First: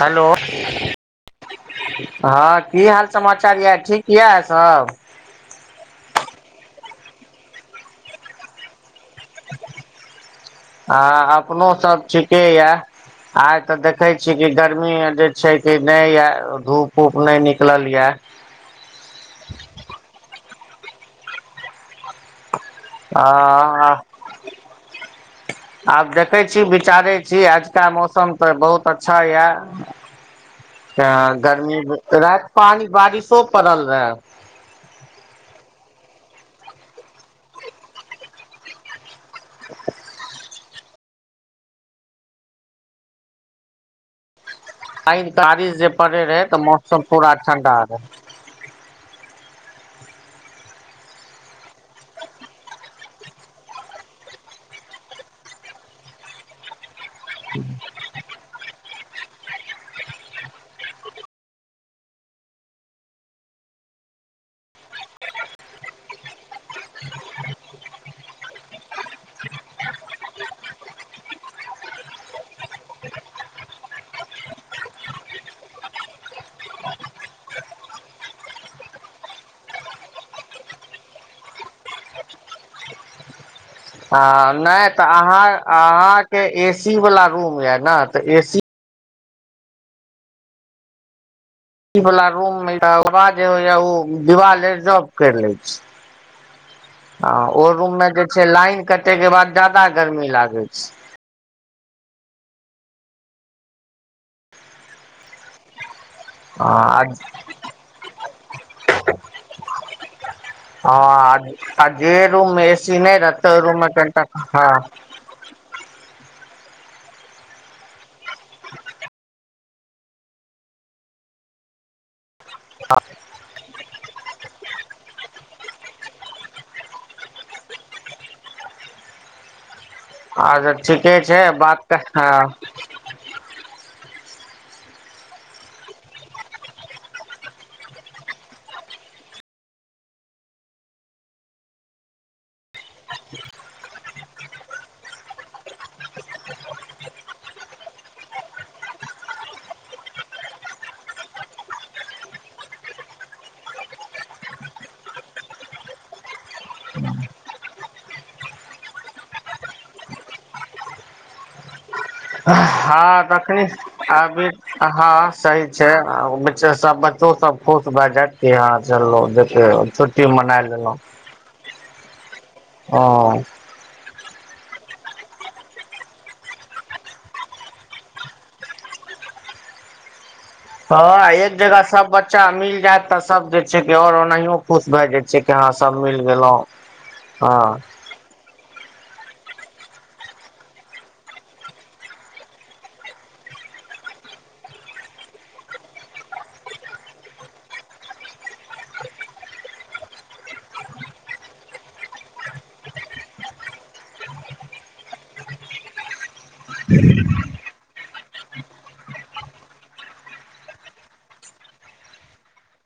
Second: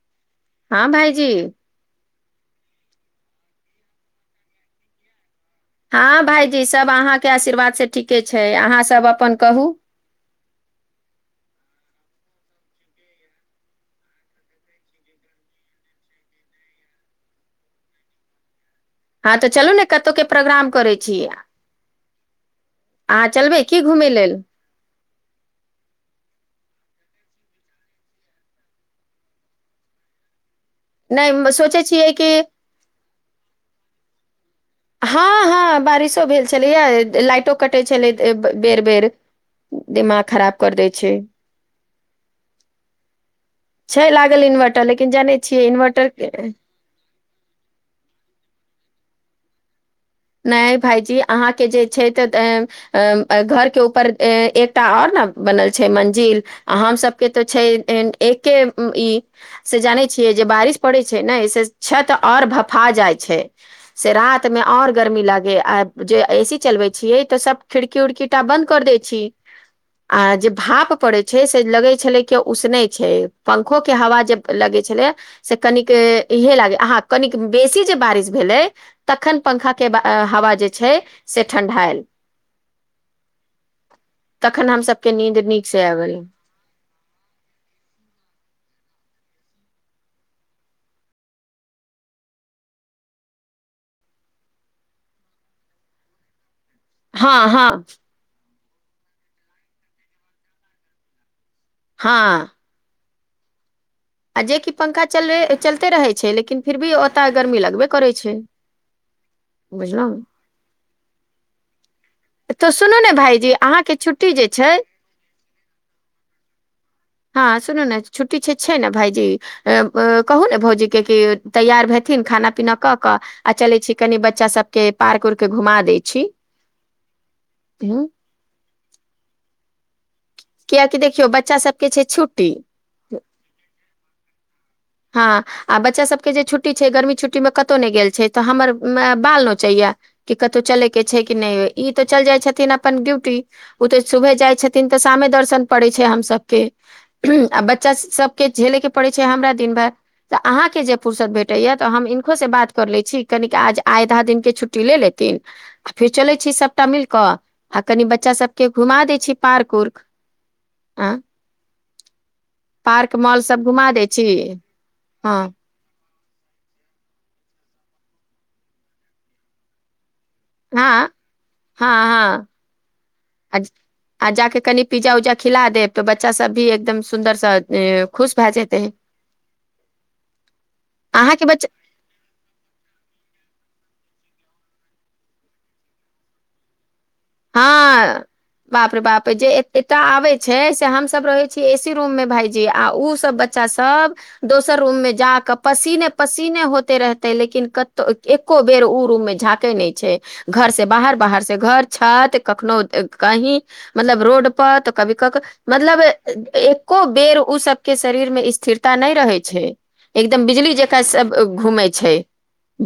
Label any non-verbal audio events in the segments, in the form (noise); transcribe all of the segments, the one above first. Hello हाँ भाईजी हाँ की हाल समाचार यऽ ठीक यए सब हाँ भायजी सभ अहाँके आशीर्वादसे ठीके छै अहाँसब हाँ अपनोसभ ठिके यए आइ तऽ देखे छी कि गर्मी मे जे छै कि नहि ये धूप उप नहि निकल ये (inaudible) हाँ तऽ चलू ने कतहुके प्रोग्राम करै छी अहाँ आ चलबै की घुमय लेल (inaudible) आब देखैत छी विचारैत छी आजुका मौसम तऽ बहुत अच्छा यए नहि म- सोचै गर्मी छियै कि रात पानी बारिशो पड़ल रहए हाँ हाँ बारिशो भेल छलैए लाइटो कटैत छलै बेर बेर दिमाग खराब कर दै छै छै लागल इनवट आ बारिश जे पड़ैत रहै तऽ मौसम पूरा ठणडा रहै नहि भाईजी अहाँके जे छै तऽ घरके ऊपर एकटा आओर बनल छै मंजिल आ हम सबके तो छै एक्के ई से जानै छियै जे बारिश पड़ै छै ने ऐ से छत ओर भफा जाइ छै से रात मे और गर्मी लागे आ ए सी चलबै छीयै तऽ सब खिड़की उड़कीटा बन्द कर दै छी आ जे भाप पड़ैत छै से लगै छलै के उसनै छै पंखो के हवा जे लगे छलै से कनिक इहे लागे हां कनिक बेसी जे बारिश भेलै तखन पंखा के हवा जे छै से ठंढ़ायल आ नइ तऽ अहां से आबि गेल अहाँके एसी वला रूम य ने तऽ एसी सी वला रूममे तह हबा जे होइए ओ दिवाल रिजफ करि लै छै हँ ओ रूममे जे छै लाइन कटयके बाद ज्यादा गरमी लागै छै हां आ जेकि पंखा चल चलते रहै छै लेकिन फिर भी ह ओतय गर्मी लगबे करै छै बुझलहुँ हँ आ जे रूममे तऽ ए सी सुनू ने नइ रहतै भाईजी ओहि रूममे अहाँके कनिटा छुट्टी जे हँ छै हँ सुनू ने छुट्टी छै ने भाईजी कहू ने भौजी के तैयार भे थिन खाना पीना कऽ कऽ आ चलै छी कनि बच्चा सबके पार्क उर्क घुमा दै छी हँ अच्छा ठीके छै बात छै हँ छुट्टी हँ आ बच्चा सबके जे छुट्टी छै गर्मी छुट्टी मे कतहु नइ गेल छै तऽ हमर बाल नोचैया कि कतहु चले के छै कि नइ ई तऽ चल जाइ छथिन अपन ड्यूटी ओ तऽ सुबहे जाइ छथिन तऽ शामे दर्शन पड़ै छै हम सभके आ बच्चा सबके झेले के पड़े छै हमरा दिन भर तऽ अहाँके जे फुर्सत भेटैया तऽ हम हिनको से बात कर ले छी कनिक आज आइधा दिन के छुट्टी ले लेत आ फेर चलै छी सबटा मिल कऽ आ कनि बच्चा सबके घुमा दै छी पार्क उर्क आँ हँ तखनी घुमा दै छी अभी हँ सही छै आ बच्चा सब बच्चो सब खुश भए जायत कि हां चलो देखै छु टि मनाए लेलौं हां हां हं आ जाकऽ कनि पिज्जा उज्जा खिला देब तऽ बच्चा सब भी एकदम सुन्दरसँ खुश भए जेतै (inaudible) हँ अहाँके एक बच्चा जगह सब बच्चा मिल जायत तऽ सब देख छै कि और ओनाहिय खुश भए जाइ छै कि हाँ सब मिल गेलों हँ बाप रे बाप जे एता आबे छै से हम सब रहे छी ए सी रूममे भाईजी आ उ सब बच्चा सब दोसर रूममे जाक पसीने पसीने होते रहते लेकिन कतौ एक्को बेर उ रूममे झाँक नइ छै घर से बाहर बाहर से घर छत कखनो कहीं मतलब रोड पर तऽ कभी क मतलब को बेर ओ सबके शरीर मे स्थिरता नइ रहै छै एकदम बिजली जकाँ सब घूमै छै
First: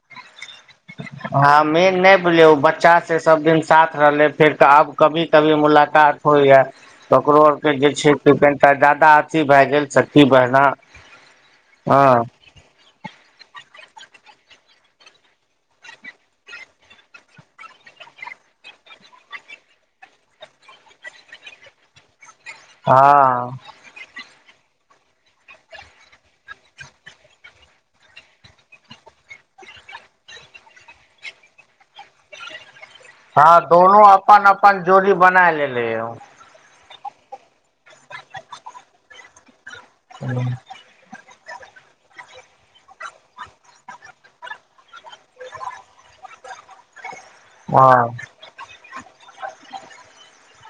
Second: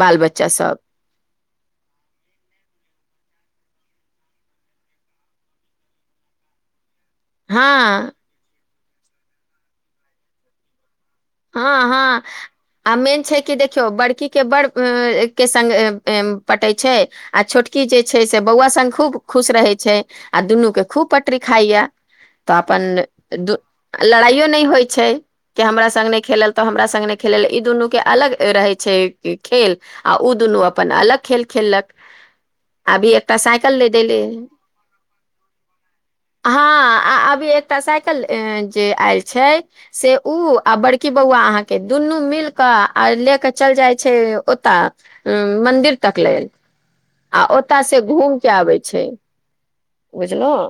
बाल बच्चा सब हं मेन नइ बुझलिय ओ बच्चा से सब दिन साथ रहले फेर आब कभी कभी मुलाकात होइया ओकरो आर हँ के जे छै से कनिटा जादा अथी भए गेल सखी बहना हँ हँ आ मेन छै कि देख बड़की के बड़ के संग पटै छै आ छोटकी जे छै से बौआ संग खूब खुश रहै छै आ दुनू के खूब पटरी खाइया तऽ अपन द हँ लड़ाइयो नहि होइ छै कि हमरा संग नै खेलल तऽ हमरा संग खेलल ई दुनू के अलग रहै छै खेल आ ओ दुनू अपन अलग खेल खेललक अभी एकटा हँ साइकिल ले दोनो देले अपन अपन जोड़ी बना लेले ह हाँ आ अभी एकटा साइकिल जे आयल छै से उ आ बड़क बौआ अहाँ के दुनू मिल क आ ले के चल जाइ छै ओत मंदिर तक लेल आ ओतय से हँ घूम के आबै छै बुझलौं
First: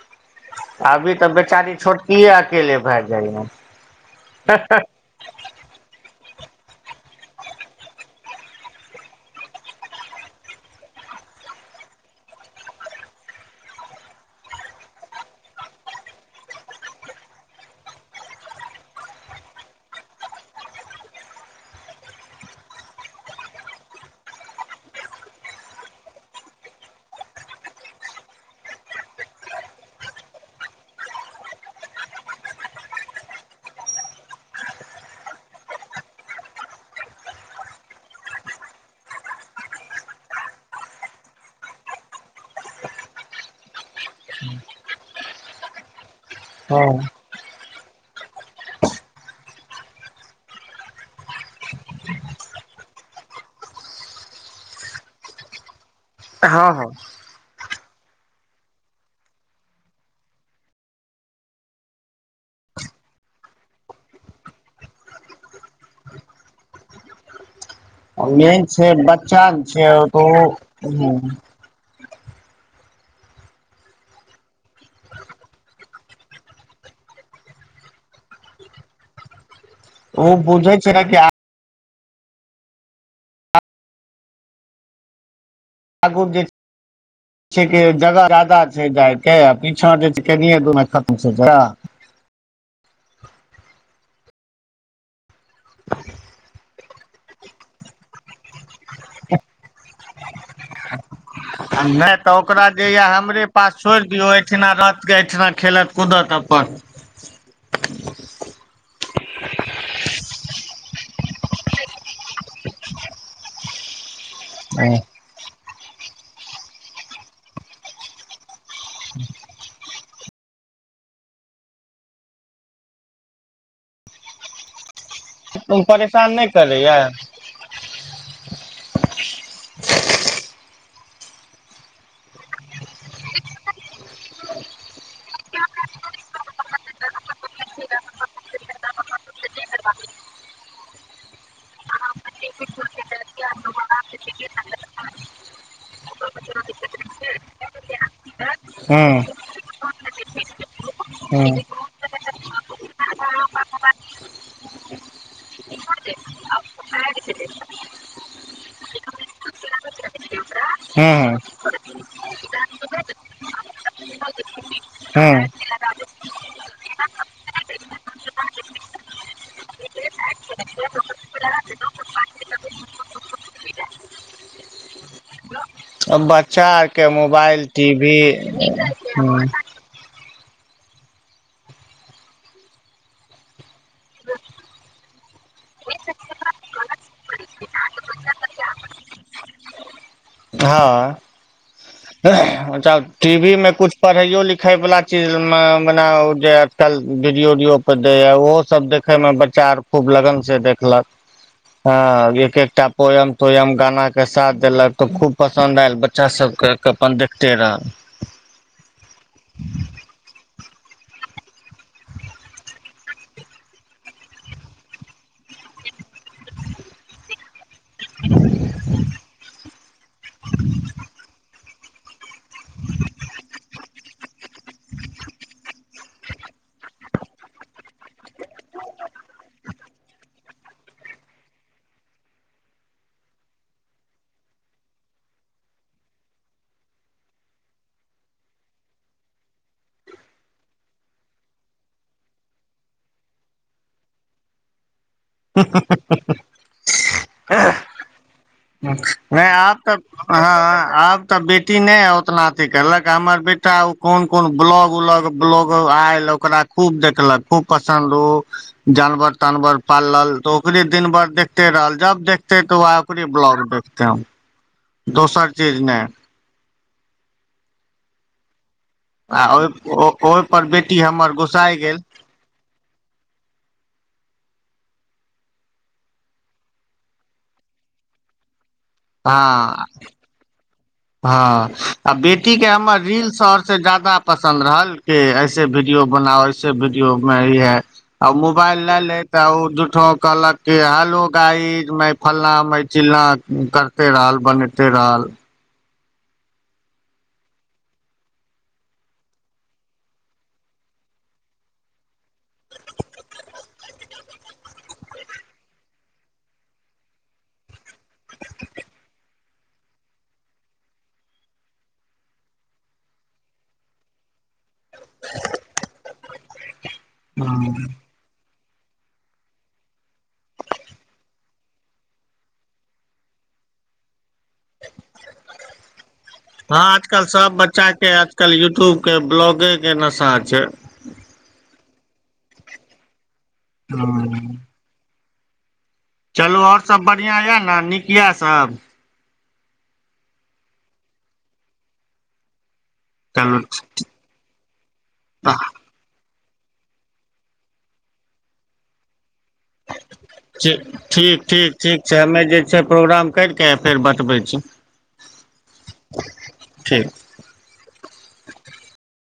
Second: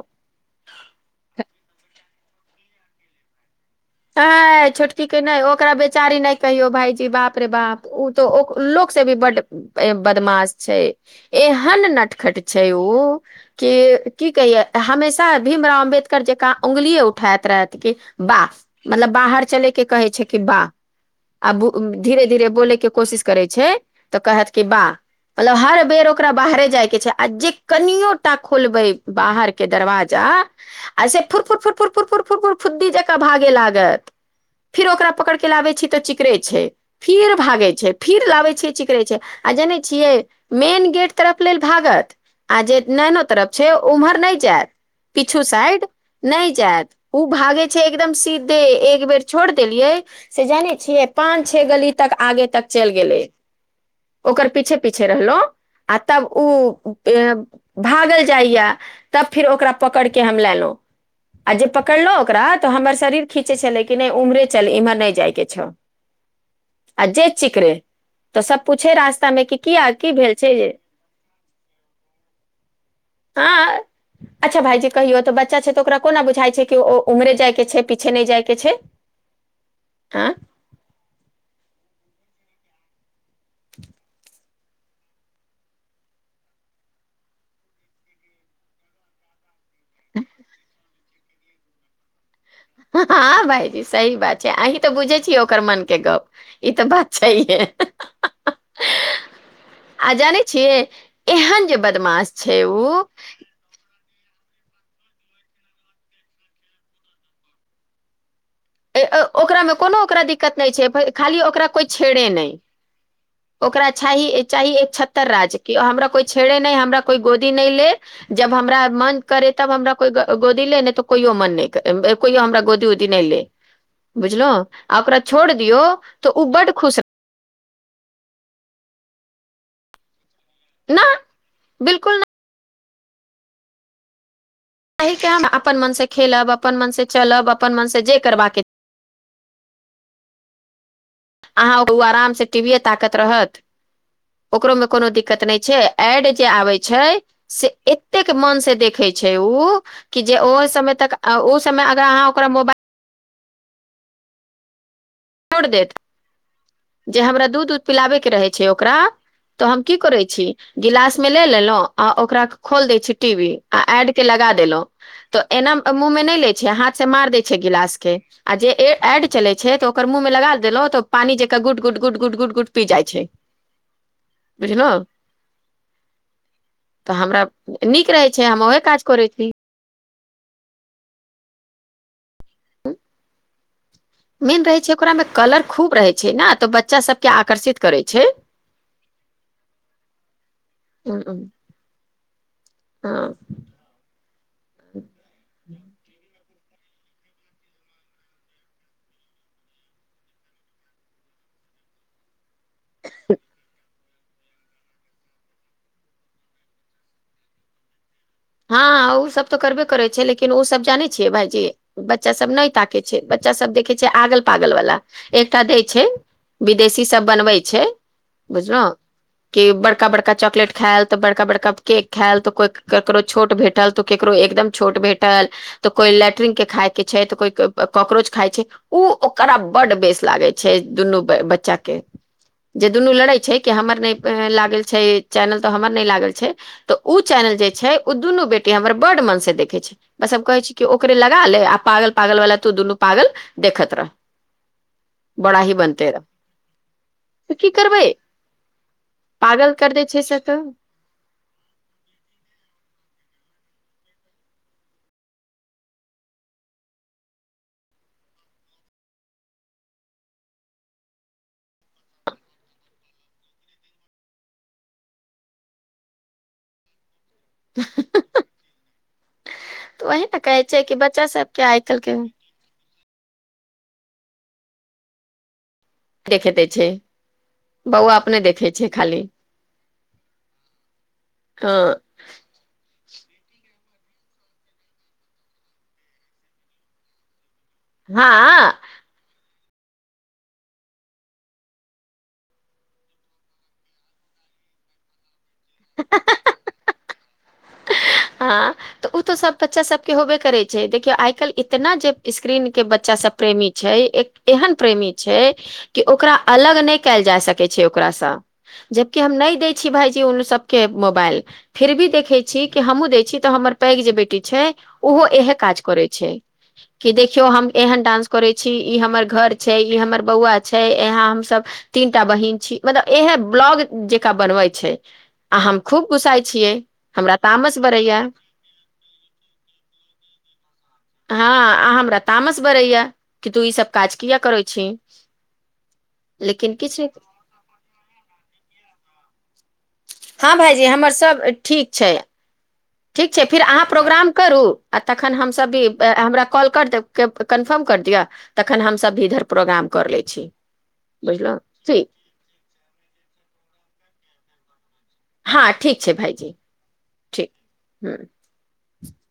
अभी तऽ बेचारी छोटकियए अकेले भए जाइए हय छोटकी के नहि ओकरा बेच बेचारी नहि कहियो भाईजी बाप रे बाप ओ तो लोकग से भी बड्ड बदमाश छै एहन नटखट छै ओ कि की कहियए हमेशा भीमराव अंबे अम्बेडकर जेका उंगलए उठाइत रात के बाप मतलब बाहर चले के कहै छै कि वाह आ धीरे धीरे बोलैके कोशिश करै छै तऽ कहत कि वाह मतलब हर बेर ओकरा बाहरे जायके छै आ जे कनियोटा खोलबै बाहरके दरवाजा आ आ से फुरपुर फुरफुर फुरपुर फुरपुर फुद्दी जकाँ भागे लागत फेर ओकरा पकड़िक लाबै छियै तऽ चिकरे छै फिर भागै छै फिर लाबै छिय चिकरे छै आ आ जानै छियै मेन गेट तरफ लेल भागत आजे नैनो तरफ छै उमर नहि जाइत पीछू साइड नहि जायत हँ ओ भागे छै एकदम सीध दे एक बेर छोड़ देलियै से जानै छियै पाँच छे गली तक आगे तक चलि गेलै ओकर पीछे पीछे रहलहु आ तब हँ हँ ओ भागल जाइए तब फेर ओकरा पकड़ क हम लेलहुँ आ जे पकड़लो ओकरा तो हमर शरीर खीचे छले कि नहि उम्हरे चल इम्हर नहि जाइ के छौ आ जे चिकरे तऽ मेन सब छै पूछे रास्ता मे बच्चा कि छै किया की त भेल छै हँ अच्छा भाईजी कहियो तऽ बच्चा छै तऽ ओकरा कोना बुझाई छै कि ओ उमरे जाय के छै प पछ नहि जायके छै हँ ओ बुझाई जा छै हठ (unintelligible) आगू जे जगह जादा छै पीछा कनिए दुरमे द खतम छै जा हँ भाायजी सही बात छै अहीं तऽ बुझे छियै ओकर मन के गप ई तऽ बात छै हे (unintelligible) आ जानै छियै एहन जे नहि तऽ बदमाश छै ओकरा उ जे य हमरे पास छोड़ एहिठिना रथ के एहिठिना खेलत कूदत अपन ओकरामे कोनो ओकरा दिक्कत नहि छै खाली ओकरा कोइ छेड़े नहि ओकरा चाही चाही एकत्तर राज्यके हमरा कोई छेड़े न हमरा कोई गोदी न ले जब हमरा मन करे तब हमरा कोई गोदी नहि तऽ कहियो मन नहि कहि हमरा गोदी उदी नहिले बुझल आ ओकरा छोड़ दियौ परेशान तऽ ओ नहि बड करैया खुश न बिलकुल नहि तके हम अपन मनसँ खेलब अपन मनसँ चलब अपन मनसँ जे करबाक अहाँ ओ आरामसँ टीवीए ताकत रहत ओकरोमे कोनो दिक्कत नहि छै एड जे आबै छै से एतेक मन से हूँ देखै छै ओ कि जे ओ समय तक हूँ ओ समय अगर अहाँ ओकरा मोबाइल छोड़ देत (inaudible) जे हमरा दूध उध पिलाबेके रहै छै ओकरा तऽ हम की करैत छी गिलास मे हूँ ले लेलहुं आ ओकरा खोल दै छी टीवी आ एड के हूँ मु ल हाथ से मार द छै गिलास के आ छै त ओकर मुहमे लग देलहु तऽ पानि जे गुट गुट गुट गुट गुट गुट पी जाइ छै बुझलहु अब बच्चा आरके तऽ हमरा मोबाइल टी वी नीक रहै छै हम ओहे काज करैत छी ह ह मेन रहै छै ओकरा मे कलर खूब रहै छै ने तऽ बच्चा सबके आकर्षित करै छै हँ टी वी मे कछु पढ़ाइयो लिखाइवला चीज में मने जे कल वीडियो उडियो पर दै ह ओहो सब देखे मे बच्चा आ खूब लगन से देखलक हँ (unintelligible) एकटा पोयम तोयम गाना के साथ देलक तो खूब पसंन्द आयल बच्चा सब के अपन तेरह हँ उ ओ सब तऽ करबे करे छै लेकिन ओ सब जाने छियै भाायजी बच्चा सब नहि ताके छै बच्चा सब देखे छै आगल पागल वाला एकटा दै छै विदेशी सब बनबै छै बुझल‌उ कि बड़का बड़का चॉकलेट खायएल तऽ बड़का बड़का केक खायएल तऽ कोइ ककोर छोट भेटल तऽ केकरो एकदम छोट भेटल तऽ कोई लैट्रिग के खााय के छै तऽ कोइ ककरोज खाइ छै ओ ओकरा बड् बेस लागै छै दुनू बच्चा के जे दुनू लड़ै छै कि हमर नहि लागल छै चैनल तऽ हमर नहि लागल छै तऽ ओ चैनल जाइ छै उ दुनू बेटी हमर बड मन से देखे छै बस सब कहे छै ओकरे ला ले आ पागल पागल वाला तू दुनू प पागल देखत रह (inaudible) बड़ा ही बनते रह ह तऽ की करबै ह (unintelligible) नाइ पागल आब तऽ कर दै छै से तऽ हँ आब तऽ बेटी नहि है ओतना अथी करलक हमर बेटा ओ कोन कोन ब्लॉग उलॉग ब्लॉग आयल ओकरा खूब देखलक खूब पसन्द जानवर तानवर पालल तऽ ओकरे दिन भर देखते रहल जब देखते त उहै ओकर ब्लॉग देखत दोसर चीज ने (inaudible) तऽ आ ओहि वही ने कहै ओहिपर छै कि बेटी बच्चा हमर सबके गुस्साइ आइ गेल काल्हिके देखे दे छै बौआ अपने देखे छै खाली हँ हँ आ बेटी के हमर रील सब से ज्यादा पसन्द रहल के ऐसे वीडियो बनाउ ऐसे वीडियो में आ हँ मोबइल ले तऽ आ (unintelligible) झूठहो कहलक के हलो गायज मैं फलना में चिलना करते रहल बने ते रहल (inaudible) हँ तऽ ओ तऽ सब बच्चा सबके होबे करै छै। देखियौ आइ काल्हि इतना जे स्क्रीन के बच्चा सब प्रेमी छै। एक एहन प्रेमी छै। कि ओकरा अलग नहि कयल जा सकै छै। छै ओकासँ जबकि हम नहि न दै छी भाइजी उ सबके मोबाइल फिर भी देखै छी कि हमहुँ दय छी तऽ हमर पैघ जे बेटी छै। ओहो इहे काज करे छै। की देखियो हम हँ एहन डासं करे छी हमर घर छै। ई हमर बौआ छै यहाँ हमसब तीनटा बहिन छी मतलब इहै ब्लॉग जेका बनवाई छे हम खूब गुसाई छीय आजकल हमरा सब तामस बच्चा के बड़ैया आजकल यूट्यूब के ब्लॉगे के नशा छै हँ अ हमरा तामस बरैया कि तू ईसभ काज कि या हँ, करै छी चलू लेकिन ओर किछु सभ बढ़िआँ यए ने नीक यए सभ हँ भाायजी हमर सभ ठीक छै। ठीक छै। चलू फीर हां प्रोग्राम करु तखन हम सब भी हमरा कॉल करदेब के कंफर्म कर दियै तखन हम सब भी इधर प्रोग्राम कर लै छी ठीक ठीक ठीक ठीक छै हमे जे छै प्रोग्राम करिके फेर बतबै छी अच्छा हँ ठीक छै। भइजी ठीक ह